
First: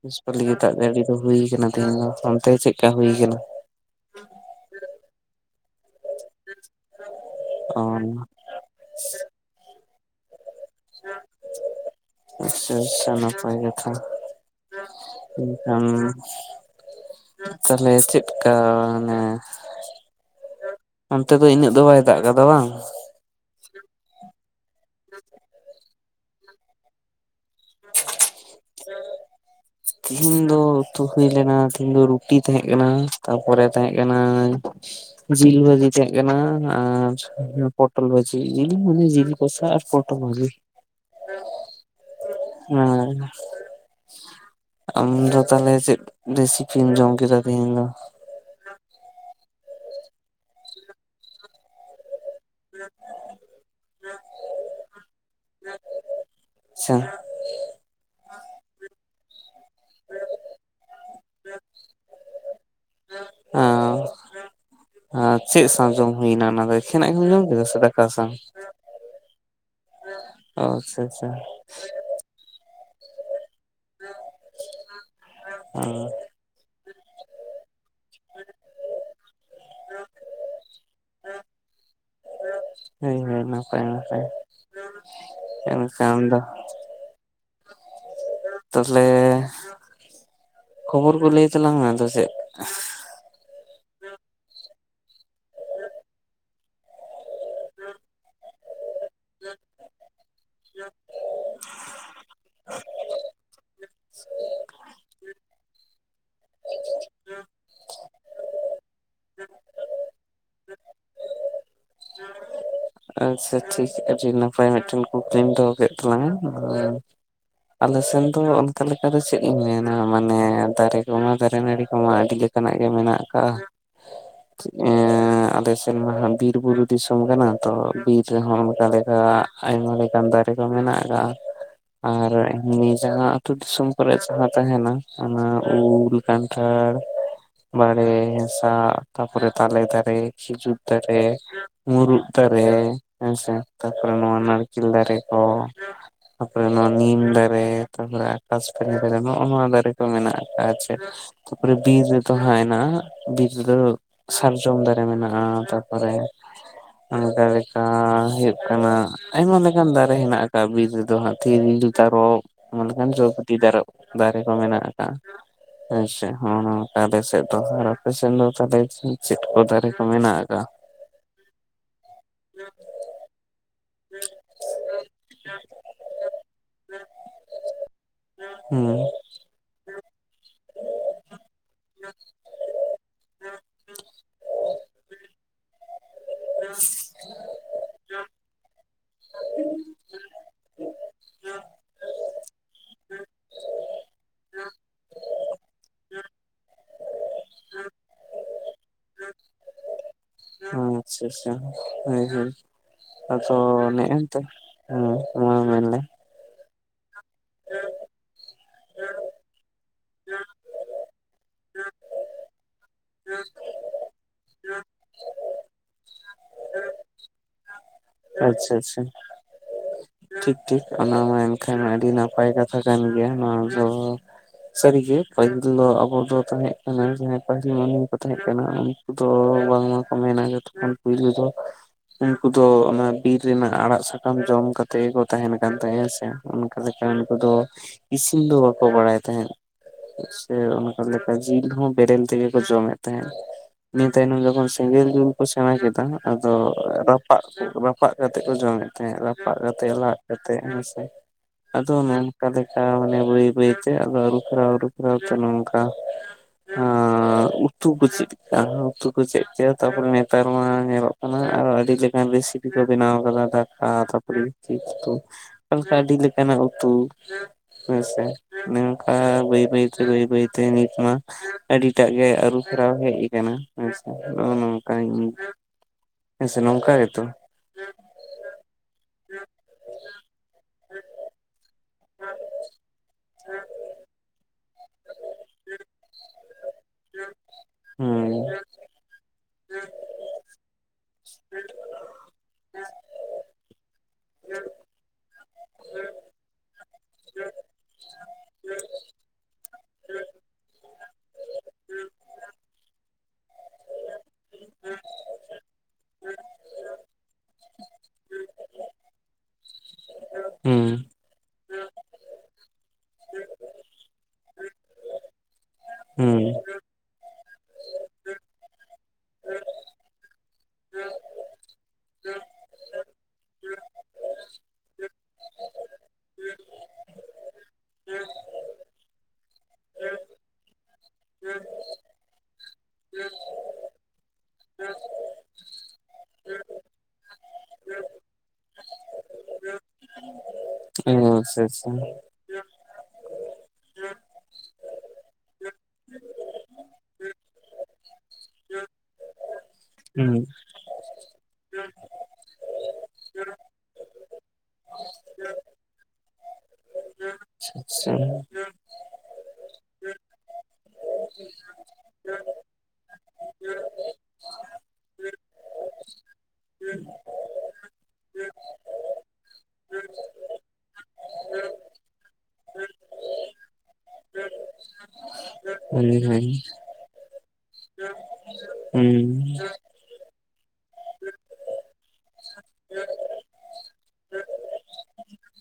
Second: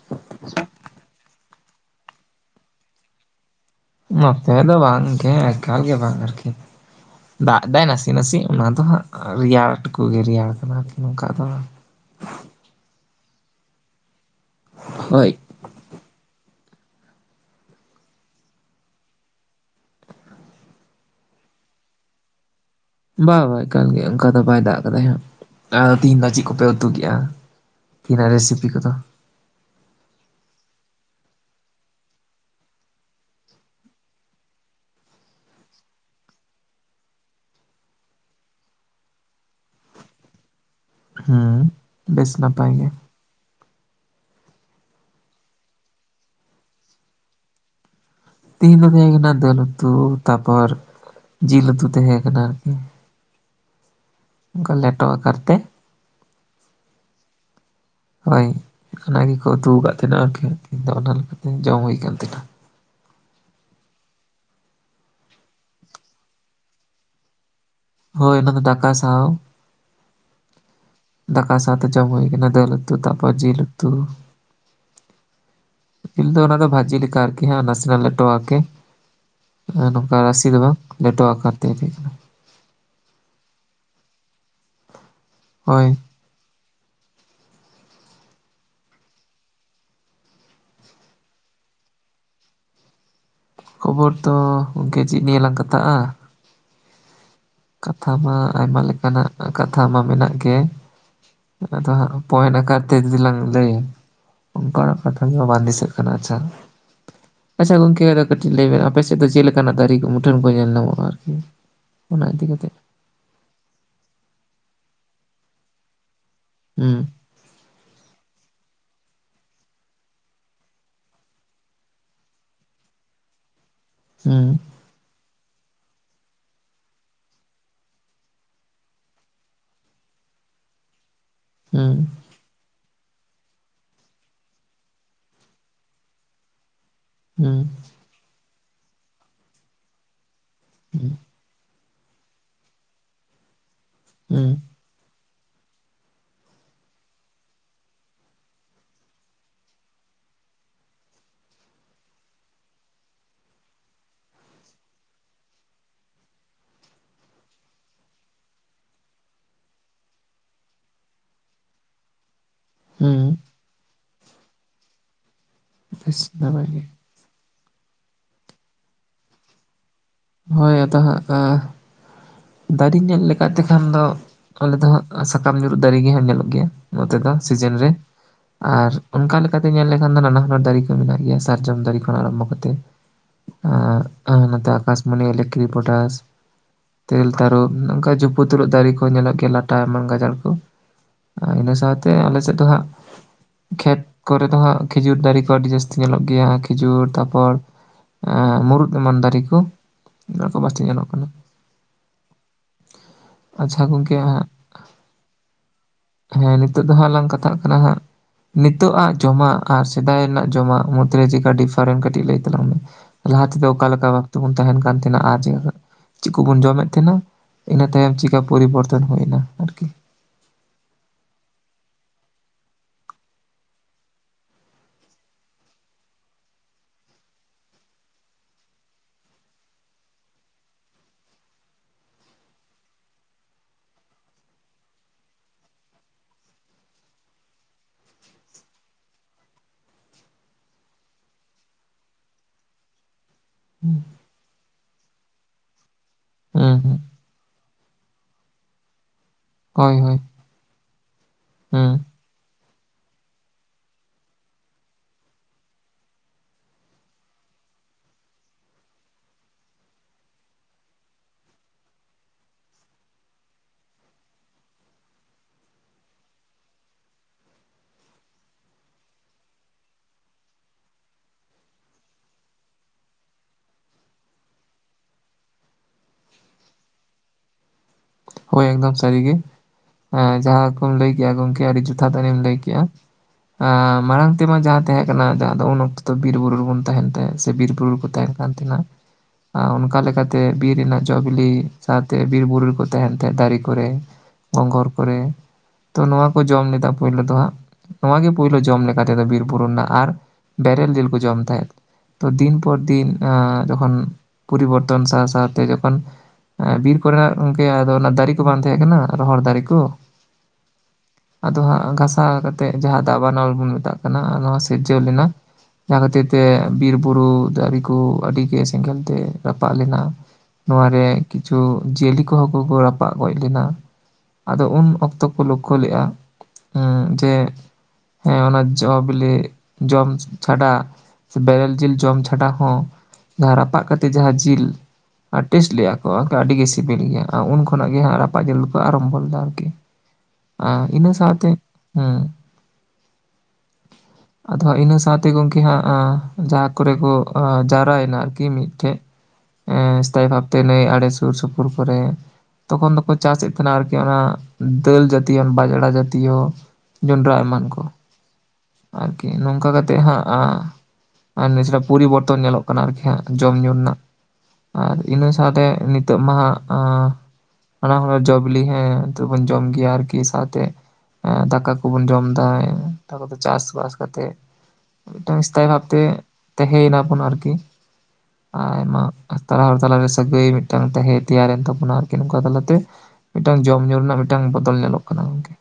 ᱵᱮᱥ ᱵᱷᱟᱹᱞᱤ ᱜᱮ ᱫᱟᱜ ᱡᱟᱹᱲᱤ ᱫᱚ ᱦᱩᱭ ᱠᱟᱱᱟ ᱛᱤᱦᱤᱧ ᱫᱚ᱾ ᱚᱱᱛᱮ ᱪᱮᱫ ᱞᱮᱠᱟ ᱦᱩᱭ ᱠᱟᱱᱟ? ᱱᱚᱛᱮ ᱫᱚ ᱵᱟᱝ ᱜᱮ ᱮᱠᱟᱞ ᱜᱮ ᱵᱟᱝ ᱟᱨᱠᱤ ᱫᱟᱜ ᱚ ᱫᱟᱭ ᱱᱟᱥᱮ, ᱱᱟᱥᱮ᱾ ᱚᱱᱟ ᱫᱚ ᱦᱟᱸᱜ ᱨᱮᱭᱟᱲ ᱴᱩᱠᱩ ᱜᱮ ᱨᱮᱭᱟᱲ ᱠᱟᱱᱟ ᱟᱨᱠᱤ ᱱᱚᱝᱠᱟ ᱫᱚ ᱟᱪᱪᱷᱟ ᱟᱪᱪᱷᱟ ᱱᱟᱯᱟᱭ ᱠᱟᱛᱷᱟ᱾ ᱦᱳᱭ᱾ ᱦᱮᱸ ᱛᱟᱞᱦᱮ ᱪᱮᱫᱠᱟ ᱢᱟᱱᱮ ᱚᱱᱛᱮ ᱫᱚ ᱤᱱᱟᱹᱜ ᱫᱚ ᱵᱟᱭ ᱫᱟᱜ ᱠᱟᱫᱟ ᱵᱟᱝ᱾ ᱵᱟ ᱵᱟ ᱮᱠᱟᱞ ᱜᱮ ᱚᱱᱠᱟ ᱫᱚ ᱵᱟᱭ ᱫᱟᱜ ᱠᱟᱫᱟᱭ ᱦᱟᱸᱜ᱾ ᱟᱨ ᱛᱤᱦᱤᱧ ᱫᱚ ᱪᱮᱫ ᱠᱚᱯᱮ ᱩᱛᱩ ᱠᱮᱜᱼᱟ? ᱛᱤᱹᱱᱟᱜ ᱨᱮᱥᱤᱯᱤ ᱠᱚᱫᱚ? ᱛᱤᱦᱤᱧ ᱫᱚ ᱩᱛᱩ ᱦᱩᱭ ᱞᱮᱱᱟ, ᱛᱤᱦᱤᱧ ᱫᱚ ᱨᱩᱴᱤ ᱛᱟᱦᱮᱸᱜ ᱠᱟᱱᱟ ᱛᱟᱯᱚᱨᱮ ᱛᱟᱦᱮᱸ ᱠᱟᱱᱟ ᱡᱤᱞ ᱵᱷᱟᱹᱡᱤ ᱛᱟᱦᱮᱸᱜ ᱠᱟᱱ, ᱟᱨ ᱯᱚᱴᱚᱞ ᱵᱷᱟᱹᱡᱤ ᱡᱤᱞ ᱢᱟᱱᱮ ᱡᱤᱞ ᱯᱮᱥᱟ ᱟᱨ ᱯᱳᱴᱳ ᱵᱷᱟᱹᱡᱤ᱾ ᱦᱩᱸᱻ ᱵᱮᱥ ᱱᱟᱯᱟᱭ ᱜᱮ᱾ ᱦᱳᱭ ᱱᱟ᱾ ᱟᱢ ᱫᱚ ᱛᱟᱞᱦᱮ ᱪᱮᱫ ᱨᱮᱥᱤᱯᱤᱢ ᱡᱚᱢ ᱠᱮᱫᱟ ᱛᱮᱦᱮᱧ ᱫᱚ? ᱛᱤᱦᱤᱧ ᱫᱚ ᱛᱟᱦᱮ ᱠᱟᱱᱟ ᱫᱟᱹᱞ ᱩᱛᱩ ᱛᱟᱯᱚᱨ ᱡᱤᱞ ᱩᱛᱩ ᱛᱟᱦᱮᱸ ᱠᱟᱱᱟ᱾ ᱚᱱᱠᱟ ᱞᱮᱴᱚ ᱟᱠᱟᱨ ᱛᱮ ᱾ ᱟᱪᱪᱷᱟ᱾ ᱦᱳᱭ ᱚᱱᱟ ᱜᱮᱠᱚ ᱩᱛᱩ ᱠᱟᱜ ᱛᱟᱦᱮᱱᱟ ᱟᱨᱠᱤ ᱛᱮᱦᱮᱧ ᱫᱚ ᱚᱱᱟ ᱞᱮᱠᱟᱛᱮ ᱡᱚᱢ ᱦᱩᱭ ᱠᱟᱱ ᱛᱟᱦᱮᱱᱟ᱾ ᱟᱸᱻ ᱪᱮᱫ ᱥᱟᱶ ᱡᱚᱢ ᱦᱩᱭᱱᱟ ᱚᱱᱟ ᱫᱚ ᱮᱠᱷᱮᱱᱟᱜ ᱜᱮᱢ ᱡᱚᱢ ᱠᱮᱫᱟ ᱥᱮ ᱫᱟᱠ ᱦᱳᱭ ᱚᱱᱟ ᱫᱚ ᱫᱟᱠᱟ ᱥᱟᱶ᱾ ᱚ ᱟᱪᱪᱷᱟ, ᱟᱪᱪᱷᱟ᱾ ᱞᱟᱦᱟ ᱛᱮ ᱡᱚᱢ ᱦᱩᱭ ᱠᱟᱱᱟ ᱫᱟᱹᱞ ᱩᱛᱩ ᱛᱟᱯᱚᱨᱮ ᱡᱤᱞ ᱩᱛᱩ ᱚ ᱡᱤᱞ ᱫᱚ ᱚᱱᱟ ᱫᱚ ᱵᱷᱟᱡᱤ ᱞᱮᱠᱷᱟᱡ ᱠᱤ ᱦᱟᱸᱜ ᱱᱟᱥᱮ ᱱᱟᱜ ᱞᱮᱴᱚ ᱟᱨᱠᱤ ᱱᱚᱝᱠᱟ ᱨᱟᱥᱤ ᱫᱚ ᱵᱟᱝ ᱞᱮᱴᱚ ᱟᱠᱟᱨ ᱛᱮ᱾ ᱛᱟᱦᱮᱜ ᱠᱟᱱᱟ᱾ ᱦᱳ, ᱦᱳᱭ ᱱᱟᱯᱟᱭ ᱱᱟᱯᱟᱭ ᱦᱳᱭ ᱮᱱᱠᱷᱟᱱ ᱫᱚ ᱛᱟᱞᱦᱮ ᱠᱷᱚᱵᱚᱨ ᱠᱚ ᱞᱟᱹᱭ ᱛᱟᱞᱟᱝ ᱢᱮ ᱟᱫᱚ ᱪᱮᱫ? ᱠᱷᱚᱵᱚᱨ ᱫᱚ ᱜᱚᱝᱠᱮ ᱪᱮᱫ ᱱᱤᱭᱟᱹ ᱞᱟᱝ ᱠᱟᱛᱷᱟᱜ-ᱟ᱾ ᱠᱟᱛᱷᱟ ᱢᱟ ᱟᱭᱢᱟ ᱞᱮᱠᱟᱱᱟᱜ ᱠᱟᱛᱷᱟ ᱢᱟ ᱢᱮᱱᱟᱜ ᱜᱮ᱾ ᱟᱫᱚ ᱦᱟᱸᱜ ᱯᱚᱸᱭᱮᱴ ᱟᱠᱟᱨ ᱛᱮ ᱡᱩᱫᱤ ᱞᱟᱝ ᱞᱟᱹᱭᱟ᱾ ᱚᱝᱠᱟᱱᱟᱜ ᱠᱟᱛᱷᱟ ᱜᱮ ᱵᱟᱝ ᱫᱤᱥᱟᱹᱜ ᱠᱟᱱᱟ ᱟᱪᱪᱷᱟ᱾ ᱟᱪᱪᱷᱟ ᱜᱚᱝᱠᱮ ᱟᱨᱚ ᱠᱟᱹᱴᱤᱡ ᱞᱟᱹᱭ ᱵᱤᱱ ᱟᱯᱮ ᱥᱮᱫ ᱫᱚ ᱪᱮᱫ ᱞᱮᱠᱟᱱᱟᱜ ᱫᱟᱨᱮ ᱠᱚ ᱢᱩᱴᱷᱟᱹᱱ ᱠᱚ ᱧᱮᱞ ᱧᱟᱢᱚᱜᱼᱟ ᱟᱨᱠᱤ? ᱚᱱᱟ ᱤᱫᱤ ᱠᱟᱛᱮᱫ, ᱟᱪᱪᱷᱟ ᱴᱷᱤᱠ ᱟᱹᱰᱤ ᱱᱟᱯᱟᱭ ᱢᱤᱫᱴᱮᱱ ᱠᱩᱠᱞᱤᱢ ᱫᱚᱦᱚ ᱠᱮᱫ ᱦᱩᱸ ᱛᱟᱞᱟᱝᱼᱟ᱾ [unintelligible] ᱥᱮᱱ ᱫᱚ ᱟᱫᱚ ᱛᱟᱞᱮ ᱟᱫᱚ ᱪᱮᱜ ᱤᱧ ᱢᱮᱱᱟ ᱢᱟᱱᱮ ᱫᱟᱨᱮ ᱠᱚᱢᱟ ᱫᱟᱨᱮ ᱱᱟᱹᱲᱤ ᱠᱚᱢᱟ ᱟᱹᱰᱤ ᱞᱮᱠᱟᱱᱟᱜ ᱜᱮ ᱢᱮᱱᱟᱜ ᱟᱠᱟᱜᱼᱟ᱾ [inaudible] ᱦᱩᱸ ᱮᱸᱜ ᱟᱞᱮ ᱥᱮᱫ ᱢᱟᱦᱟᱸ ᱦᱟᱸᱜ ᱵᱤᱨ ᱵᱩᱨᱩ ᱫᱤᱥᱚᱢ ᱠᱟᱱᱟ᱾ ᱛᱚ ᱵᱤᱨ ᱨᱮᱦᱚᱸ ᱚᱱᱠᱟ ᱞᱮᱠᱟ ᱟᱭᱢᱟ ᱞᱮᱠᱟ ᱫᱟᱨᱮ ᱠᱚ ᱢᱮᱱᱟᱜ ᱟᱠᱟᱜᱼᱟ᱾ ᱦᱩᱸ ᱟᱨ ᱮᱢᱱᱤ ᱡᱟᱦᱟᱸ ᱟᱛᱩ ᱫᱤᱥᱚᱢ ᱠᱚᱨᱮᱡ ᱡᱟᱦᱟᱸ ᱛᱟᱦᱮᱱᱟ ᱚᱱᱟ ᱩᱞ, ᱠᱷᱟᱱᱴᱟᱲ, ᱦᱩᱸ ᱵᱟᱲᱮ, ᱦᱮᱥᱟᱜ ᱛᱟᱯᱚᱨᱮ ᱛᱟᱞᱮ ᱫᱟᱨᱮ᱾ ᱠᱷᱤᱡᱩᱨ ᱦᱩᱸ ᱫᱟᱨᱮ, ᱢᱩᱨᱩᱫ ᱫᱟᱨᱮ ᱦᱮᱸ ᱥᱮ ᱛᱟᱨᱯᱚᱨᱮ ᱱᱚᱣᱟ ᱦᱩᱸ ᱱᱟᱹᱲ ᱠᱮᱞ ᱫᱟᱨᱮ ᱠᱚ᱾ ᱛᱟᱯᱚᱨᱮ ᱱᱚᱣᱟ ᱱᱤᱢ ᱫᱟᱨᱮ ᱛᱟᱨᱯᱚᱨᱮ ᱟᱠᱟᱥᱯᱟᱱᱤ ᱫᱟᱨᱮ ᱱᱚᱜ-ᱚ ᱱᱚᱣᱟ ᱫᱟᱨᱮ ᱠᱚ ᱢᱮᱱᱟᱜ ᱟᱠᱟᱜᱼᱟ ᱪᱮᱜ ᱛᱟᱯᱚᱨᱮ ᱵᱤᱨ ᱨᱮᱫᱚ ᱦᱟᱸᱜ ᱦᱮᱱᱟᱜ-ᱟ ᱵᱤᱨᱫᱟᱹ ᱥᱟᱨᱡᱚᱢ ᱫᱟᱨᱮ ᱢᱮᱱᱟᱜᱼᱟ ᱛᱟᱨᱯᱚᱨᱮ, ᱚᱝᱠᱟ ᱞᱮᱠᱟ ᱦᱩᱭᱩᱜ ᱠᱟᱱᱟ᱾ ᱟᱭᱢᱟ ᱞᱮᱠᱟᱱ ᱫᱟᱨᱮ ᱦᱮᱱᱟᱜ ᱟᱠᱟᱜᱼᱟ ᱵᱤᱨ ᱨᱮᱫᱚ ᱛᱤᱨᱤᱞ, ᱛᱟᱨᱚᱵ᱾ ᱚᱱᱠᱟᱱ ᱦᱩᱸ ᱡᱚ [unintelligible] ᱫᱟᱨᱚᱵ ᱫᱟᱨᱮ ᱠᱚ ᱢᱮᱱᱟᱜ ᱟᱠᱟᱜᱼᱟ ᱦᱮᱸ ᱵᱮᱥ ᱥᱮ ᱦᱚᱜ-ᱚ ᱱᱟᱯᱟᱭ ᱜᱮ ᱱᱚᱣᱟᱠᱟ ᱟᱞᱮ ᱥᱮᱫ ᱛᱚᱦᱟᱨ ᱟᱯᱮ ᱥᱮᱱ ᱫᱚ ᱛᱟᱞᱦᱮ ᱪᱤᱜ ᱪᱮᱫ ᱠᱚ ᱫᱟᱨᱮ ᱠᱚ ᱢᱮᱱᱟᱜ ᱟᱠᱟᱜᱼᱟ? ᱛᱚ ᱦᱟᱸᱜ ᱟᱸ, ᱫᱟᱨᱤ ᱧᱮᱞ ᱞᱮᱠᱟᱜ ᱛᱮᱠᱷᱟᱱ ᱫᱚ, ᱜ ᱟᱞᱮ ᱫᱚ ᱦᱟᱸᱜ ᱥᱟᱠᱟᱢ ᱧᱩᱨᱩᱜ ᱫᱟᱨᱤ ᱜᱤ ᱦᱟᱸᱜ ᱧᱮᱞᱚᱜ ᱜᱮᱭᱟ ᱱᱚᱛᱮ ᱫᱚ ᱥᱤᱡᱤᱱ ᱨᱮ᱾ ᱟᱨ ᱦᱩᱸ ᱚᱝᱠᱟ ᱞᱮᱠᱟᱛᱮ ᱧᱮᱞ ᱞᱮᱠᱷᱟᱱ ᱫᱚ ᱱᱟᱱᱟᱦᱩᱱᱟᱹᱨ ᱫᱟᱨᱮ ᱠᱚ ᱢᱮᱱᱟᱜ ᱜᱮᱭᱟ ᱥᱟᱨᱡᱚᱢ ᱫᱟᱨᱮ ᱠᱷᱚᱱ ᱟᱨᱟᱢᱵᱷᱚ ᱠᱟᱛᱮᱫ᱾ ᱟᱸ-ᱟᱦ ᱱᱚᱛᱮ ᱟᱠᱟᱥᱢᱟᱹᱱᱤ, ᱮᱞᱮᱠᱤᱨᱤ, ᱯᱚᱴᱟᱹᱥ᱾ ᱛᱮᱨᱮᱞ ᱛᱟᱨᱚᱵ ᱱᱚᱝᱠᱟ ᱡᱩᱯᱩᱛᱩᱲᱩᱜ ᱫᱟᱨᱤ ᱠᱚ ᱧᱮᱞᱚᱜ ᱜᱮᱭᱟ ᱞᱟᱴᱟ ᱮᱢᱟᱱ ᱜᱟᱡᱟᱲ ᱠᱚ ᱟ ᱤᱱᱟᱹ ᱥᱟᱶᱛᱮ ᱟᱞᱮ ᱥᱮᱫ ᱫᱚ ᱦᱟᱸᱜ, ᱠᱷᱮᱛ ᱠᱚᱨᱮ ᱫᱚ ᱦᱟᱸᱜ ᱠᱷᱤᱡᱩᱨ ᱫᱟᱨᱤ ᱠᱚ ᱟᱹᱰᱤ ᱡᱟᱹᱥᱛᱤ ᱧᱮᱞᱚᱜ ᱜᱮᱭᱟ ᱠᱷᱮᱡᱩᱨ ᱛᱟᱯᱚᱨ, ᱮᱸ ᱢᱩᱨᱩᱫ ᱮᱢᱟᱱ ᱫᱟᱨᱤ ᱠᱩ ᱚᱱᱟ ᱠᱚ [unintelligible] ᱧᱮᱞᱚᱜ ᱠᱟᱱᱟ᱾ ᱦᱟᱹᱭ ᱦᱟᱹᱭ ᱟᱫᱚ ᱟᱪᱪᱷᱟ ᱱᱮᱜᱼᱮ ᱜᱚᱝᱠᱮ ᱱᱮᱛᱟᱨ ᱦᱟᱸᱜ ᱦᱮᱸ ᱢᱟ ᱢᱮᱱ ᱢᱮ᱾ ᱦᱮᱸ ᱱᱤᱛᱚᱜ ᱫᱚ ᱦᱟᱸᱜ ᱞᱟᱝ ᱠᱟᱛᱷᱟᱜ ᱠᱟᱱᱟ ᱦᱟᱸᱜ, ᱱᱤᱛᱚᱜ ᱟᱜ ᱡᱚᱢᱟᱜ ᱟᱨ ᱥᱮᱫᱟᱭ ᱨᱮᱱᱟᱜ ᱡᱚᱢᱟᱜ ᱢᱩᱫᱽ ᱨᱮ ᱪᱮᱜᱼᱠᱟ ᱰᱤᱯᱷᱟᱨᱮᱱᱴ ᱠᱟᱹᱴᱤᱡ ᱞᱟᱹᱭ ᱛᱟᱞᱟᱝ ᱢᱮ? ᱞᱟᱦᱟ ᱛᱮᱫᱚ ᱚᱠᱟ ᱞᱮᱠᱟ ᱵᱷᱟᱵᱛᱮ ᱵᱚᱱ ᱛᱟᱦᱮᱱ ᱠᱟᱱ ᱛᱟᱦᱮᱸᱱᱟ ᱟᱨ [unintelligible] ᱪᱤᱜ ᱠᱚᱵᱩᱱ ᱡᱚᱢᱮᱫ ᱛᱮᱱᱟᱝ ᱤᱱᱟᱹ ᱛᱟᱭᱚᱢ ᱪᱤᱠᱟ ᱟᱪᱪᱷᱟ ᱟᱪᱪᱷᱟ᱾ ᱯᱚᱨᱤᱵᱚᱨᱛᱚᱱ ᱦᱩᱭᱱᱟ ᱟᱨᱠᱤ ᱴᱷᱤᱠ ᱴᱷᱤᱠ ᱚᱱᱟ ᱢᱟ ᱮᱱᱠᱷᱟᱱ ᱟᱹᱰᱤ ᱱᱟᱯᱟᱭ ᱠᱟᱛᱷᱟ ᱠᱟᱱ ᱜᱮᱭᱟ ᱱᱚᱣᱟ ᱫᱚ᱾ ᱥᱟᱹᱨᱤᱜᱮ ᱯᱟᱹᱦᱤᱞ ᱫᱚ ᱟᱵᱚ ᱫᱚ ᱛᱟᱦᱮᱸᱜ ᱠᱟᱱᱟ ᱡᱟᱦᱟᱸᱭ ᱯᱟᱹᱦᱤᱞ ᱢᱟᱹᱱᱢᱤᱠᱚ ᱛᱟᱦᱮᱸᱜ ᱠᱟᱱᱟ ᱠᱩ ᱫᱚ ᱵᱟᱝᱢᱟ ᱠᱚ ᱢᱮᱱᱟ ᱡᱚᱛᱚᱠᱷᱚᱱ ᱯᱩᱭᱞᱩ ᱫᱚ, ᱩᱱᱠᱩ ᱫᱚ ᱚᱱᱟ ᱵᱤᱨ ᱨᱮᱱᱟᱜ ᱟᱲᱟᱜ ᱥᱟᱠᱟᱢ ᱡᱚᱢ ᱠᱟᱛ ᱛᱮᱜᱮ ᱠᱚ ᱛᱟᱦᱮᱱ ᱠᱟᱱ ᱛᱟᱦᱮᱸ-ᱟ ᱦᱮᱸ ᱥᱮ ᱚᱱᱠᱟ ᱞᱮᱠᱟ ᱩᱱᱠᱩ ᱫᱚ ᱤᱥᱤᱱ ᱫᱚ ᱵᱟᱠᱚ ᱵᱟᱲᱟᱭ ᱛᱟᱦᱮᱸᱫ ᱾ ᱥᱮ ᱚᱱᱠᱟ ᱞᱮᱠᱟ ᱡᱤᱞ ᱦᱚᱸ ᱵᱮᱨᱮᱞ ᱛᱮᱜᱮ ᱠᱚ ᱡᱚᱢᱮᱫ ᱛᱟᱦᱮᱸᱫ ᱾ ᱱᱤᱭᱟᱹ ᱛᱟᱭᱱᱚᱢ ᱡᱚᱠᱷᱚᱱ ᱥᱮᱸᱜᱮᱞ ᱡᱩᱞ ᱠᱚ ᱥᱮᱬᱟ ᱠᱮᱫᱟ ᱟᱫᱚ ᱦᱩᱸ ᱦᱩᱸ ᱨᱟᱯ ᱨᱟᱯᱟᱜ ᱨᱟᱯᱟᱜ ᱠᱟᱛᱮ ᱠᱚ ᱡᱚᱢᱮᱫ ᱛᱟᱦᱮᱸᱫ ᱨᱟᱯᱟᱜ ᱠᱟ ᱛᱮ ᱦᱳᱭ ᱦᱳᱭ ᱞᱟᱜ ᱠᱟᱛᱮ ᱦᱮᱸ ᱥᱮ ᱟᱫᱚ ᱦᱩᱸ ᱢᱮᱱ ᱚᱠᱟ ᱞᱮᱠᱟ ᱢᱟᱱᱮ ᱵᱟᱹᱭ ᱵᱟᱹᱭ ᱛᱮ ᱟᱫᱚ ᱟᱹᱨᱩ ᱯᱷᱮᱨᱟᱣ ᱟᱹᱨᱩ ᱯᱷᱮᱨᱟᱣ ᱛᱮ ᱱᱚᱝᱠᱟ ᱦᱟᱸ ᱩᱛᱩ ᱠᱩ ᱪᱮᱫ ᱟᱨᱦᱚᱸ ᱩᱛᱩ ᱠᱚ ᱪᱮᱫ ᱠᱮᱫ-ᱟ ᱛᱟᱨᱯᱚᱨᱮ ᱱᱮᱛᱟᱨ ᱢᱟ ᱧᱮᱞᱚᱜ ᱠᱟᱱᱟ ᱟᱨ ᱟᱹᱰᱤ ᱞᱮᱠᱟᱱ ᱨᱮᱥᱤᱯ ᱯᱤ ᱠᱚ ᱵᱮᱱᱟᱣ ᱟᱠᱟᱫᱟ ᱫᱟᱠᱟ ᱛᱟᱯᱚᱨᱮ ᱩᱛᱩ᱾ ᱟᱱᱠᱟ ᱟᱹᱰᱤ ᱞᱮᱠᱟ ᱟᱹᱰᱤ ᱞᱮᱠᱟᱱᱟᱜ ᱩᱛᱩ᱾ ᱦᱮᱸ ᱥᱮ᱾ ᱱᱚᱝᱠᱟ ᱵᱟᱹᱭ ᱵᱟᱹᱭ ᱛᱮ ᱵᱟᱹᱭ ᱵᱟᱹᱭ ᱛᱮ ᱱᱤᱛ ᱢᱟ ᱟᱹᱰᱤ ᱴᱟᱜ ᱜᱮ ᱟᱹᱨᱩ ᱯᱷᱮᱨᱟᱣ ᱦᱮᱡ ᱟᱠᱟᱱᱟ ᱦᱳᱭ ᱥᱮ᱾ ᱱᱚᱭ ᱱᱚᱝᱠᱟ ᱜᱤ᱾ ᱦᱮᱸ ᱥᱮ ᱱᱚᱝᱠᱟ ᱜᱮᱛᱚ? ᱦᱳᱭ ᱮᱠᱫᱚᱢ ᱥᱟᱹᱨᱤ ᱜᱮ ᱮᱸ ᱦᱮᱸ ᱡᱟᱦᱟᱸ ᱠᱚᱢ ᱞᱟᱹᱭ ᱠᱮᱜ-ᱟ ᱜᱚᱝᱠᱮ ᱟᱹᱰᱤ ᱡᱩᱛ᱾ ᱛᱷᱟᱛ ᱟᱱᱤᱢ ᱞᱟᱹᱭ ᱠᱮᱜ-ᱟ᱾ ᱟᱸ ᱢᱟᱲᱟᱝ ᱛᱮᱢᱟ ᱡᱟᱦᱟᱸ ᱛᱟᱦᱮᱸ ᱠᱟᱱᱟ ᱡᱟᱦᱟᱸ ᱫᱚ ᱩᱱ ᱚᱠᱛᱚ ᱫᱚ ᱵᱤᱨ ᱵᱩᱨᱩ ᱨᱮᱵᱚᱱ ᱛᱟᱦᱮᱱ ᱛᱟᱦᱮᱸ ᱥᱮ ᱵᱤᱨ ᱵᱩᱨᱩ ᱨᱮᱠᱚ ᱛᱟᱦᱮᱱ ᱦᱩᱸ ᱠᱟᱱ ᱛᱟᱦᱮᱱᱟ᱾ ᱟᱸ ᱚᱱᱠᱟ ᱞᱮᱠᱟᱛᱮ ᱵᱤᱨ ᱨᱮᱱᱟᱜ ᱡᱚ ᱵᱤᱞᱤ ᱥᱟᱶᱛᱮ ᱵᱤᱨ ᱵᱩᱨᱩ ᱨᱮᱠᱚ ᱮᱱᱛᱮᱫ ᱫᱟᱨᱮ ᱠᱚᱨᱮ ᱜᱚᱝᱜᱚᱨ ᱠᱚᱨᱮ ᱛᱚ ᱱᱚᱣᱟ ᱠᱚ ᱡᱚᱢ ᱞᱮᱫᱟ ᱯᱳᱭᱞᱳ ᱫᱚ ᱦᱟᱸᱜ᱾ ᱱᱚᱣᱟ ᱜᱮ ᱯᱳᱭᱞᱳ ᱡᱚᱢ ᱞᱮᱠᱟ ᱛᱮᱫᱚ ᱵᱤᱨ ᱵᱩᱨᱩ ᱨᱮᱱᱟᱜ ᱟᱨ ᱵᱮᱨᱮᱞ ᱡᱤᱞ ᱠᱚ ᱡᱚᱢ ᱛᱟᱦᱮᱸᱫ᱾ ᱛᱚ ᱫᱤᱱ ᱯᱚᱨ ᱫᱤᱱ ᱟᱸ ᱡᱚᱠᱷᱚᱱ ᱯᱚᱨᱤᱵᱚᱨᱛᱚᱱ ᱥᱟᱶ ᱥᱟᱶᱛᱮ ᱡᱚᱠᱷᱚᱱ ᱵᱤᱨ ᱠᱚᱨᱮᱱᱟᱜ ᱦᱮᱸ ᱟᱫᱚ ᱚᱱᱟ ᱫᱟᱨᱮ ᱠᱚ ᱵᱟᱝ ᱛᱟᱦᱮᱸ ᱠᱟᱱᱟ ᱨᱚᱦᱚᱲ ᱫᱟᱨᱮ ᱠᱚ᱾ ᱦᱩᱸ ᱟᱫᱚ ᱦᱟᱸᱜ ᱜᱷᱟᱥᱟᱣ ᱠᱟᱛᱮᱜ ᱡᱟᱦᱟᱸ ᱫᱟᱵᱟᱱᱚᱞ ᱵᱚᱱ ᱢᱮᱛᱟᱜ ᱠᱟᱱᱟ ᱟ ᱱᱚᱣᱟ ᱥᱤᱨᱡᱟᱹᱣ ᱞᱮᱱᱟ᱾ ᱡᱟᱦᱟᱸ ᱠᱷᱟᱹᱛᱤᱨ ᱛᱮ ᱦᱩᱸ ᱵᱤᱨ ᱵᱩᱨᱩ ᱫᱟᱨᱮ ᱠᱚ ᱟᱹᱰᱤ ᱜᱮ ᱥᱮᱸᱜᱮᱞ ᱛᱮ ᱨᱟᱯᱟᱜ ᱞᱮᱱᱟ ᱱᱚᱣᱟ ᱨᱮ ᱠᱤᱪᱷᱩ ᱡᱤᱭᱟᱹᱞᱤ ᱠᱩ ᱦᱚᱠᱚ ᱨᱟᱯᱟᱜ ᱜᱚᱡ ᱞᱮᱱᱟ᱾ ᱟᱫᱚ ᱩᱱ ᱚᱠᱛᱚ ᱠᱚ ᱞᱚᱠᱠᱷᱚ ᱞᱮᱜ-ᱟ ᱩᱸ ᱡᱮ ᱦᱮᱸ ᱚᱱᱟ ᱡᱚ ᱵᱤᱞᱤ ᱡᱚᱢ ᱪᱷᱟᱰᱟ ᱥᱮ ᱵᱮᱨᱮᱞ ᱡᱤᱞ ᱡᱚᱢ ᱪᱷᱟᱰᱟ ᱦᱚᱸ ᱡᱟᱦᱟᱸ ᱨᱟᱯᱟᱜ ᱠᱟᱛᱮᱫ ᱡᱟᱦᱟᱸ ᱡᱤᱞ ᱚᱵᱟ ᱴᱮᱥᱴ ᱞᱮᱜ-ᱟ ᱠᱚ ᱟᱹᱰᱤ ᱜᱮ ᱥᱤᱵᱤᱞ ᱜᱮᱭᱟ᱾ ᱟᱨ ᱩᱱ ᱠᱷᱚᱱᱟᱜ ᱜᱮ ᱦᱟᱸᱜ ᱨᱟᱯᱟᱜ ᱡᱤᱞ ᱫᱚᱠᱚ ᱟᱨᱚᱢᱵᱚ ᱞᱮᱫᱟ ᱟᱨᱠᱤ᱾ ᱟᱨ ᱤᱱᱟᱹ ᱥᱟᱣᱛᱮ ᱟᱪᱪᱷᱟ ᱟᱪᱪᱷᱟ ᱦᱮᱸ᱾ ᱟᱫᱚ ᱦᱟᱸᱜ ᱤᱱᱟᱹ ᱥᱟᱶᱛᱮ ᱜᱚᱝᱠᱮ ᱦᱟᱸᱜ ᱟᱸ ᱡᱟᱦᱟᱸ ᱠᱚᱨᱮ ᱠᱚ ᱟᱸ ᱡᱟᱨ [unintelligible] ᱣᱮᱱᱟ ᱟᱨᱠᱤ ᱢᱤᱫᱴᱷᱮᱡ᱾ ᱮᱸ ᱥᱛᱷᱟᱭᱤ ᱦᱩᱸ ᱵᱷᱟᱵᱛᱮ ᱱᱟᱹᱭ ᱟᱲᱮ ᱥᱩᱨ ᱥᱩᱯᱩᱨ ᱠᱚᱨᱮ᱾ ᱛᱚᱠᱷᱚᱱ ᱫᱚᱠᱚ ᱪᱟᱥᱮᱫ ᱛᱟᱦᱮᱱᱟ ᱟᱨᱠᱤ ᱚᱱᱟ ᱫᱟᱹᱞ ᱡᱟᱹᱛᱤᱭᱚ ᱚᱱᱟ ᱵᱟᱡᱽᱲᱟ ᱡᱟᱹᱛᱤᱭᱚ᱾ ᱡᱚᱱᱰᱨᱟ ᱮᱢᱟᱱ ᱟᱪᱪᱷᱟ ᱠᱚ, ᱟᱪᱪᱷᱟ ᱟᱨᱠᱤ ᱱᱚᱝᱠᱟ ᱠᱟᱛᱮᱫ ᱦᱟᱸᱜ ᱟᱨ ᱱᱤᱭᱟᱹ ᱪᱷᱟᱲᱟ ᱯᱚᱨᱤᱵᱚᱨᱛᱚᱱ ᱧᱮᱞᱚᱜ ᱠᱟᱱᱟ ᱟᱨᱠᱤ ᱦᱟᱸᱜ ᱡᱚᱢ ᱧᱩ ᱨᱮᱱᱟᱜ᱾ ᱟᱨ ᱤᱱᱟᱹ ᱥᱟᱶᱛᱮ ᱱᱤᱛᱚᱜ ᱢᱟ ᱦᱟᱸᱜ ᱟᱸ ᱱᱟᱱᱟ ᱦᱩᱱᱟᱨ ᱡᱚ ᱵᱤᱞᱤ ᱦᱮᱸ ᱱᱤᱛᱚᱜ ᱵᱚᱱ ᱡᱚᱢ ᱜᱮᱭᱟ ᱟᱨᱠᱤ ᱥᱟᱣᱛᱮ ᱫᱟᱠᱟ ᱠᱚᱵᱚᱱ ᱡᱚᱢ ᱮᱫᱟ, ᱛᱟᱯᱚᱛᱮ ᱪᱟᱥ ᱵᱟᱥ ᱠᱟᱛᱮᱜ᱾ ᱢᱤᱫᱴᱟᱝ ᱥᱛᱷᱟᱭᱤ ᱵᱷᱟᱵᱛᱮ ᱦᱳᱭ ᱦᱳᱭ ᱛᱮᱦᱮ ᱭᱮᱱᱟᱵᱚᱱ ᱟᱨᱠᱤ᱾ ᱟᱭᱢᱟ ᱦᱩᱸ ᱛᱟᱞᱟᱨᱮ ᱛᱟᱞᱟᱨᱮ ᱥᱟᱹᱜᱟᱹᱭ ᱢᱤᱫᱴᱟᱝ ᱛᱮᱦᱮ ᱛᱮᱭᱟᱨᱮᱱ ᱛᱟᱵᱚᱱᱟ᱾ ᱟᱨᱠᱤ ᱱᱚᱝᱠᱟ ᱛᱟᱞᱟᱛᱮ ᱢᱤᱫᱴᱟᱝ ᱡᱚᱢ ᱧᱩ ᱨᱮᱱᱟᱜ ᱢᱤᱫᱴᱟᱝ ᱵᱚᱫᱚᱞ ᱧᱮᱞᱚᱜ ᱠᱟᱱᱟ ᱜᱚᱝᱠᱮ᱾